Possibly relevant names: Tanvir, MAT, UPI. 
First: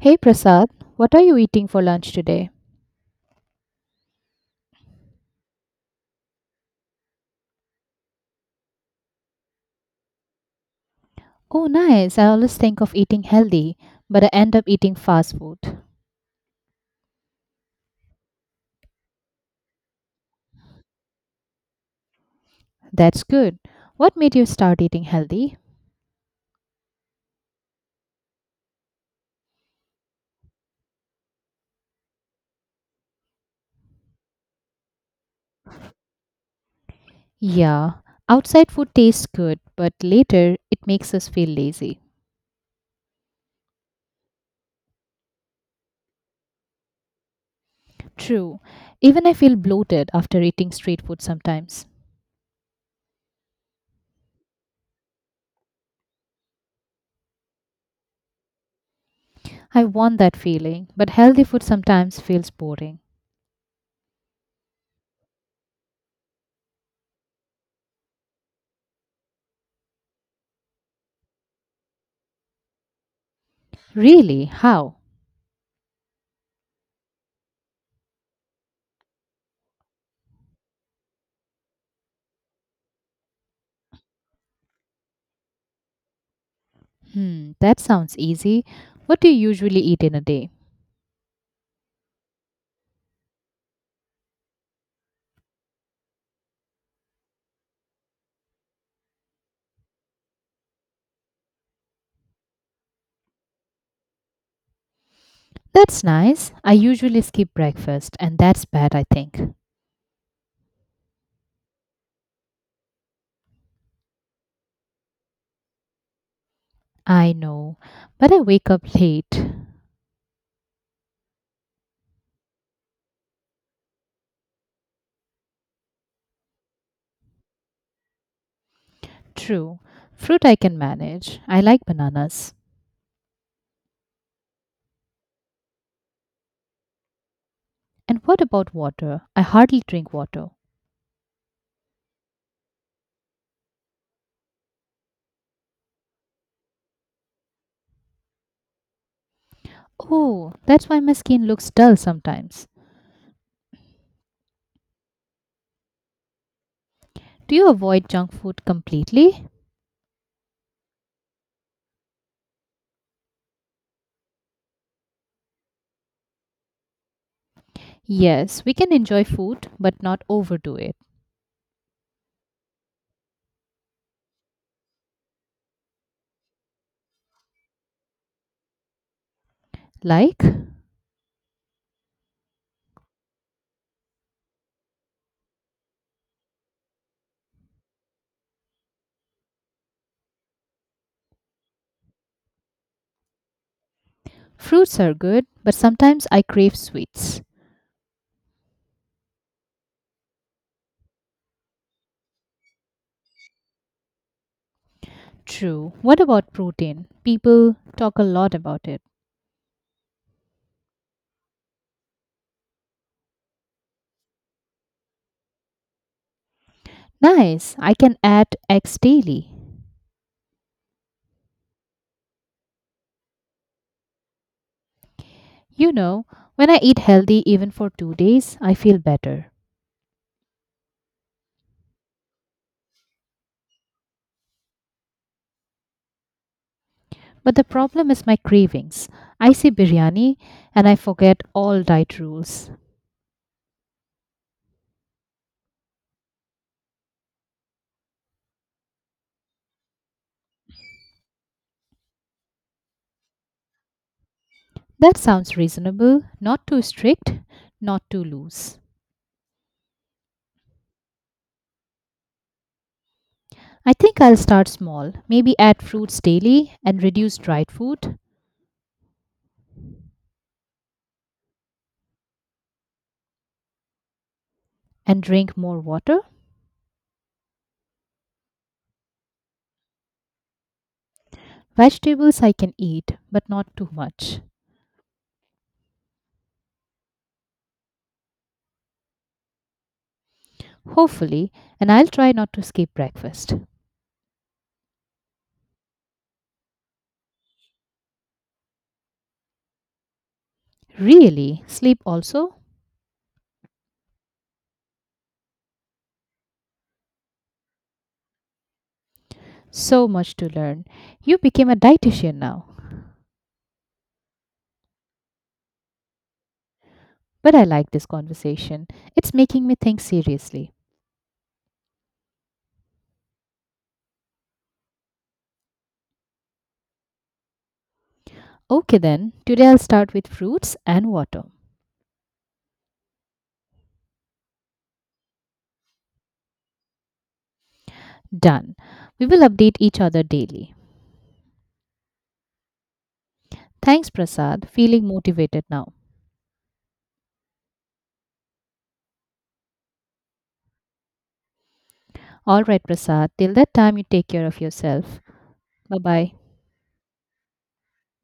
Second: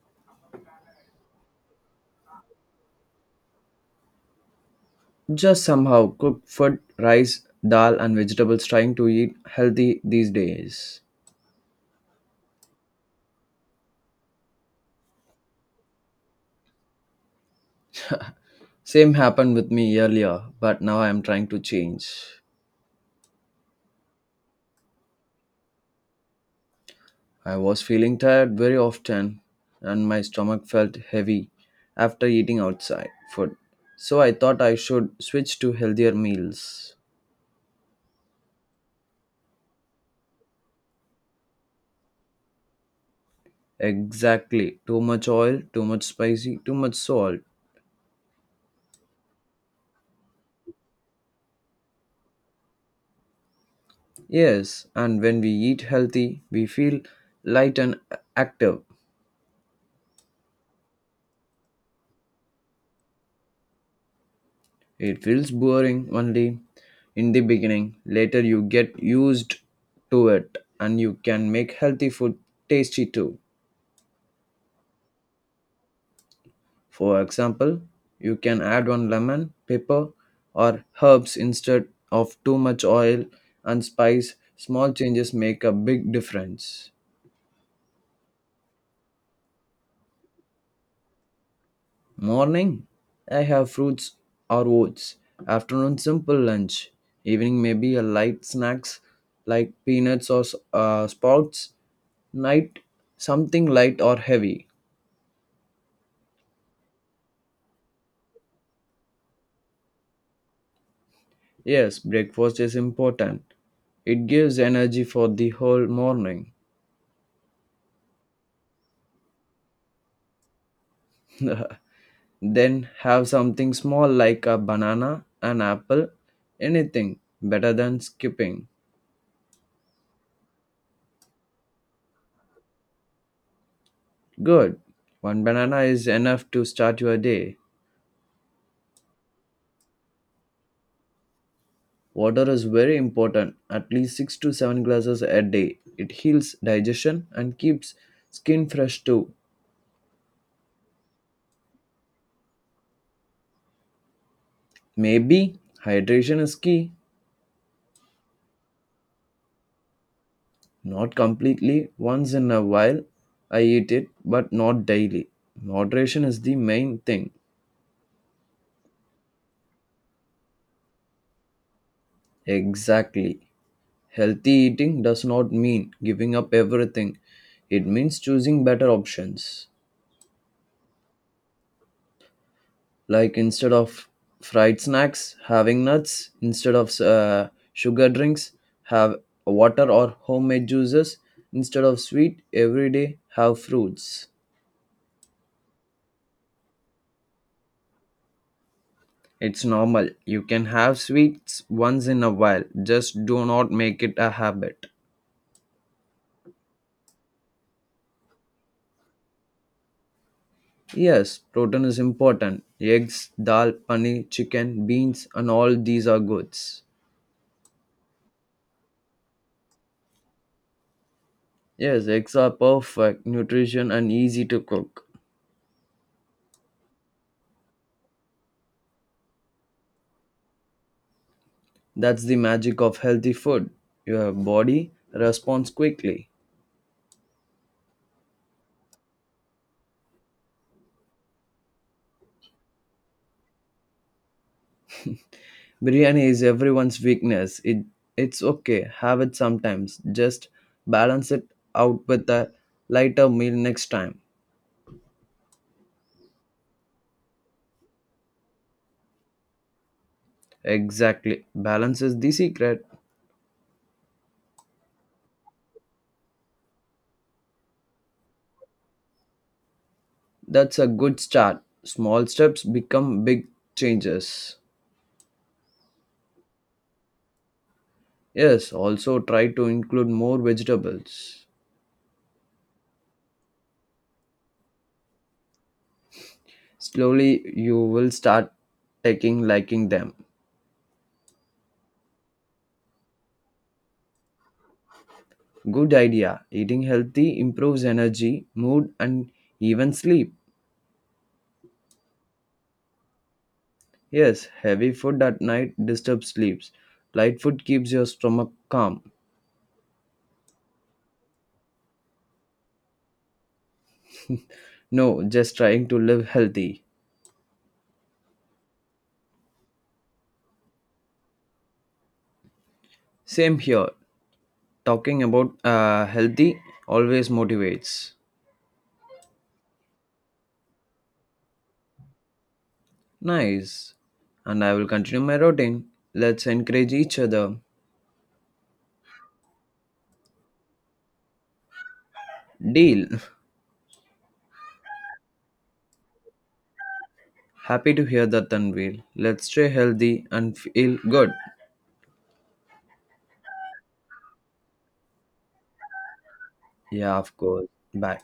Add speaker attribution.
Speaker 1: Hey Prasad, what are you eating for lunch today?
Speaker 2: Just somehow cooked food, rice, dal, and vegetables trying to eat healthy these days.
Speaker 1: Oh, nice. I always think of eating healthy, but I end up eating fast food.
Speaker 2: Same happened with me earlier, but now I am trying to change.
Speaker 1: That's good. What made you start eating healthy?
Speaker 2: I was feeling tired very often, and my stomach felt heavy after eating outside food. So I thought I should switch to healthier meals.
Speaker 1: Yeah, outside food tastes good, but later it makes us feel lazy.
Speaker 2: Exactly. Too much oil, too much spicy, too much salt.
Speaker 1: True. Even I feel bloated after eating street food sometimes.
Speaker 2: Yes, and when we eat healthy, we feel light and active.
Speaker 1: I want that feeling, but healthy food sometimes feels boring.
Speaker 2: It feels boring only in the beginning. Later, you get used to it and you can make healthy food tasty too.
Speaker 1: Really? How?
Speaker 2: For example, you can add one lemon, pepper, or herbs instead of too much oil and spice. Small changes make a big difference.
Speaker 1: Hmm, that sounds easy. What do you usually eat in a day?
Speaker 2: Morning, I have fruits or oats. Afternoon, simple lunch. Evening, maybe a light snacks like peanuts or sprouts. Night, something light or heavy.
Speaker 1: That's nice. I usually skip breakfast, and that's bad, I think.
Speaker 2: Yes, breakfast is important. It gives energy for the whole morning.
Speaker 1: I know, but I wake up late.
Speaker 2: Then have something small like a banana, an apple, anything better than skipping.
Speaker 1: True. Fruit I can manage. I like bananas.
Speaker 2: Good. One banana is enough to start your day.
Speaker 1: And what about water? I hardly drink water.
Speaker 2: Water is very important, at least 6 to 7 glasses a day. It heals digestion and keeps skin fresh too.
Speaker 1: Oh, that's why my skin looks dull sometimes.
Speaker 2: Maybe hydration is key.
Speaker 1: Do you avoid junk food completely?
Speaker 2: Not completely, once in a while I eat it, but not daily. Moderation is the main thing.
Speaker 1: Yes, we can enjoy food, but not overdo it.
Speaker 2: Exactly. Healthy eating does not mean giving up everything, it means choosing better options.
Speaker 1: Like?
Speaker 2: Like instead of fried snacks having nuts, instead of sugar drinks have water or homemade juices, instead of sweet every day have fruits.
Speaker 1: Fruits are good, but sometimes I crave sweets.
Speaker 2: It's normal, you can have sweets once in a while, just do not make it a habit.
Speaker 1: True. What about protein? People talk a lot about it.
Speaker 2: Yes, protein is important. Eggs, dal, paneer, chicken, beans, and all these are goods.
Speaker 1: Nice. I can add eggs daily.
Speaker 2: Yes, eggs are perfect nutrition and easy to cook.
Speaker 1: You know, when I eat healthy even for 2 days, I feel better.
Speaker 2: That's the magic of healthy food. Your body responds quickly.
Speaker 1: But the problem is my cravings. I see biryani and I forget all diet rules.
Speaker 2: Biryani is everyone's weakness. It's okay. Have it sometimes. Just balance it out with a lighter meal next time.
Speaker 1: That sounds reasonable, not too strict, not too loose.
Speaker 2: Exactly. Balance is the secret.
Speaker 1: I think I'll start small, maybe add fruits daily and reduce dried food
Speaker 2: That's a good start. Small steps become big changes.
Speaker 1: and drink more water.
Speaker 2: Yes, also try to include more vegetables.
Speaker 1: Vegetables I can eat, but not too much.
Speaker 2: Slowly you will start taking liking them.
Speaker 1: Hopefully, and I'll try not to skip breakfast.
Speaker 2: Good idea. Eating healthy improves energy, mood, and even sleep.
Speaker 1: Really? Sleep also?
Speaker 2: Yes, heavy food at night disturbs sleeps. Light food keeps your stomach calm.
Speaker 1: So much to learn. You became a dietitian now.
Speaker 2: No, just trying to live healthy.
Speaker 1: But I like this conversation. It's making me think seriously.
Speaker 2: Same here. Talking about healthy always motivates.
Speaker 1: Okay, then, today I'll start with fruits and water.
Speaker 2: Nice. And I will continue my routine. Let's encourage each other.
Speaker 1: Done. We will update each other daily.
Speaker 2: Deal.
Speaker 1: Thanks, Prasad. Feeling motivated now.
Speaker 2: Happy to hear that, Tanvir. Let's stay healthy and feel good.
Speaker 1: All right, Prasad. Till that time, you take care of yourself. Bye bye.
Speaker 2: Yeah, of course. Bye.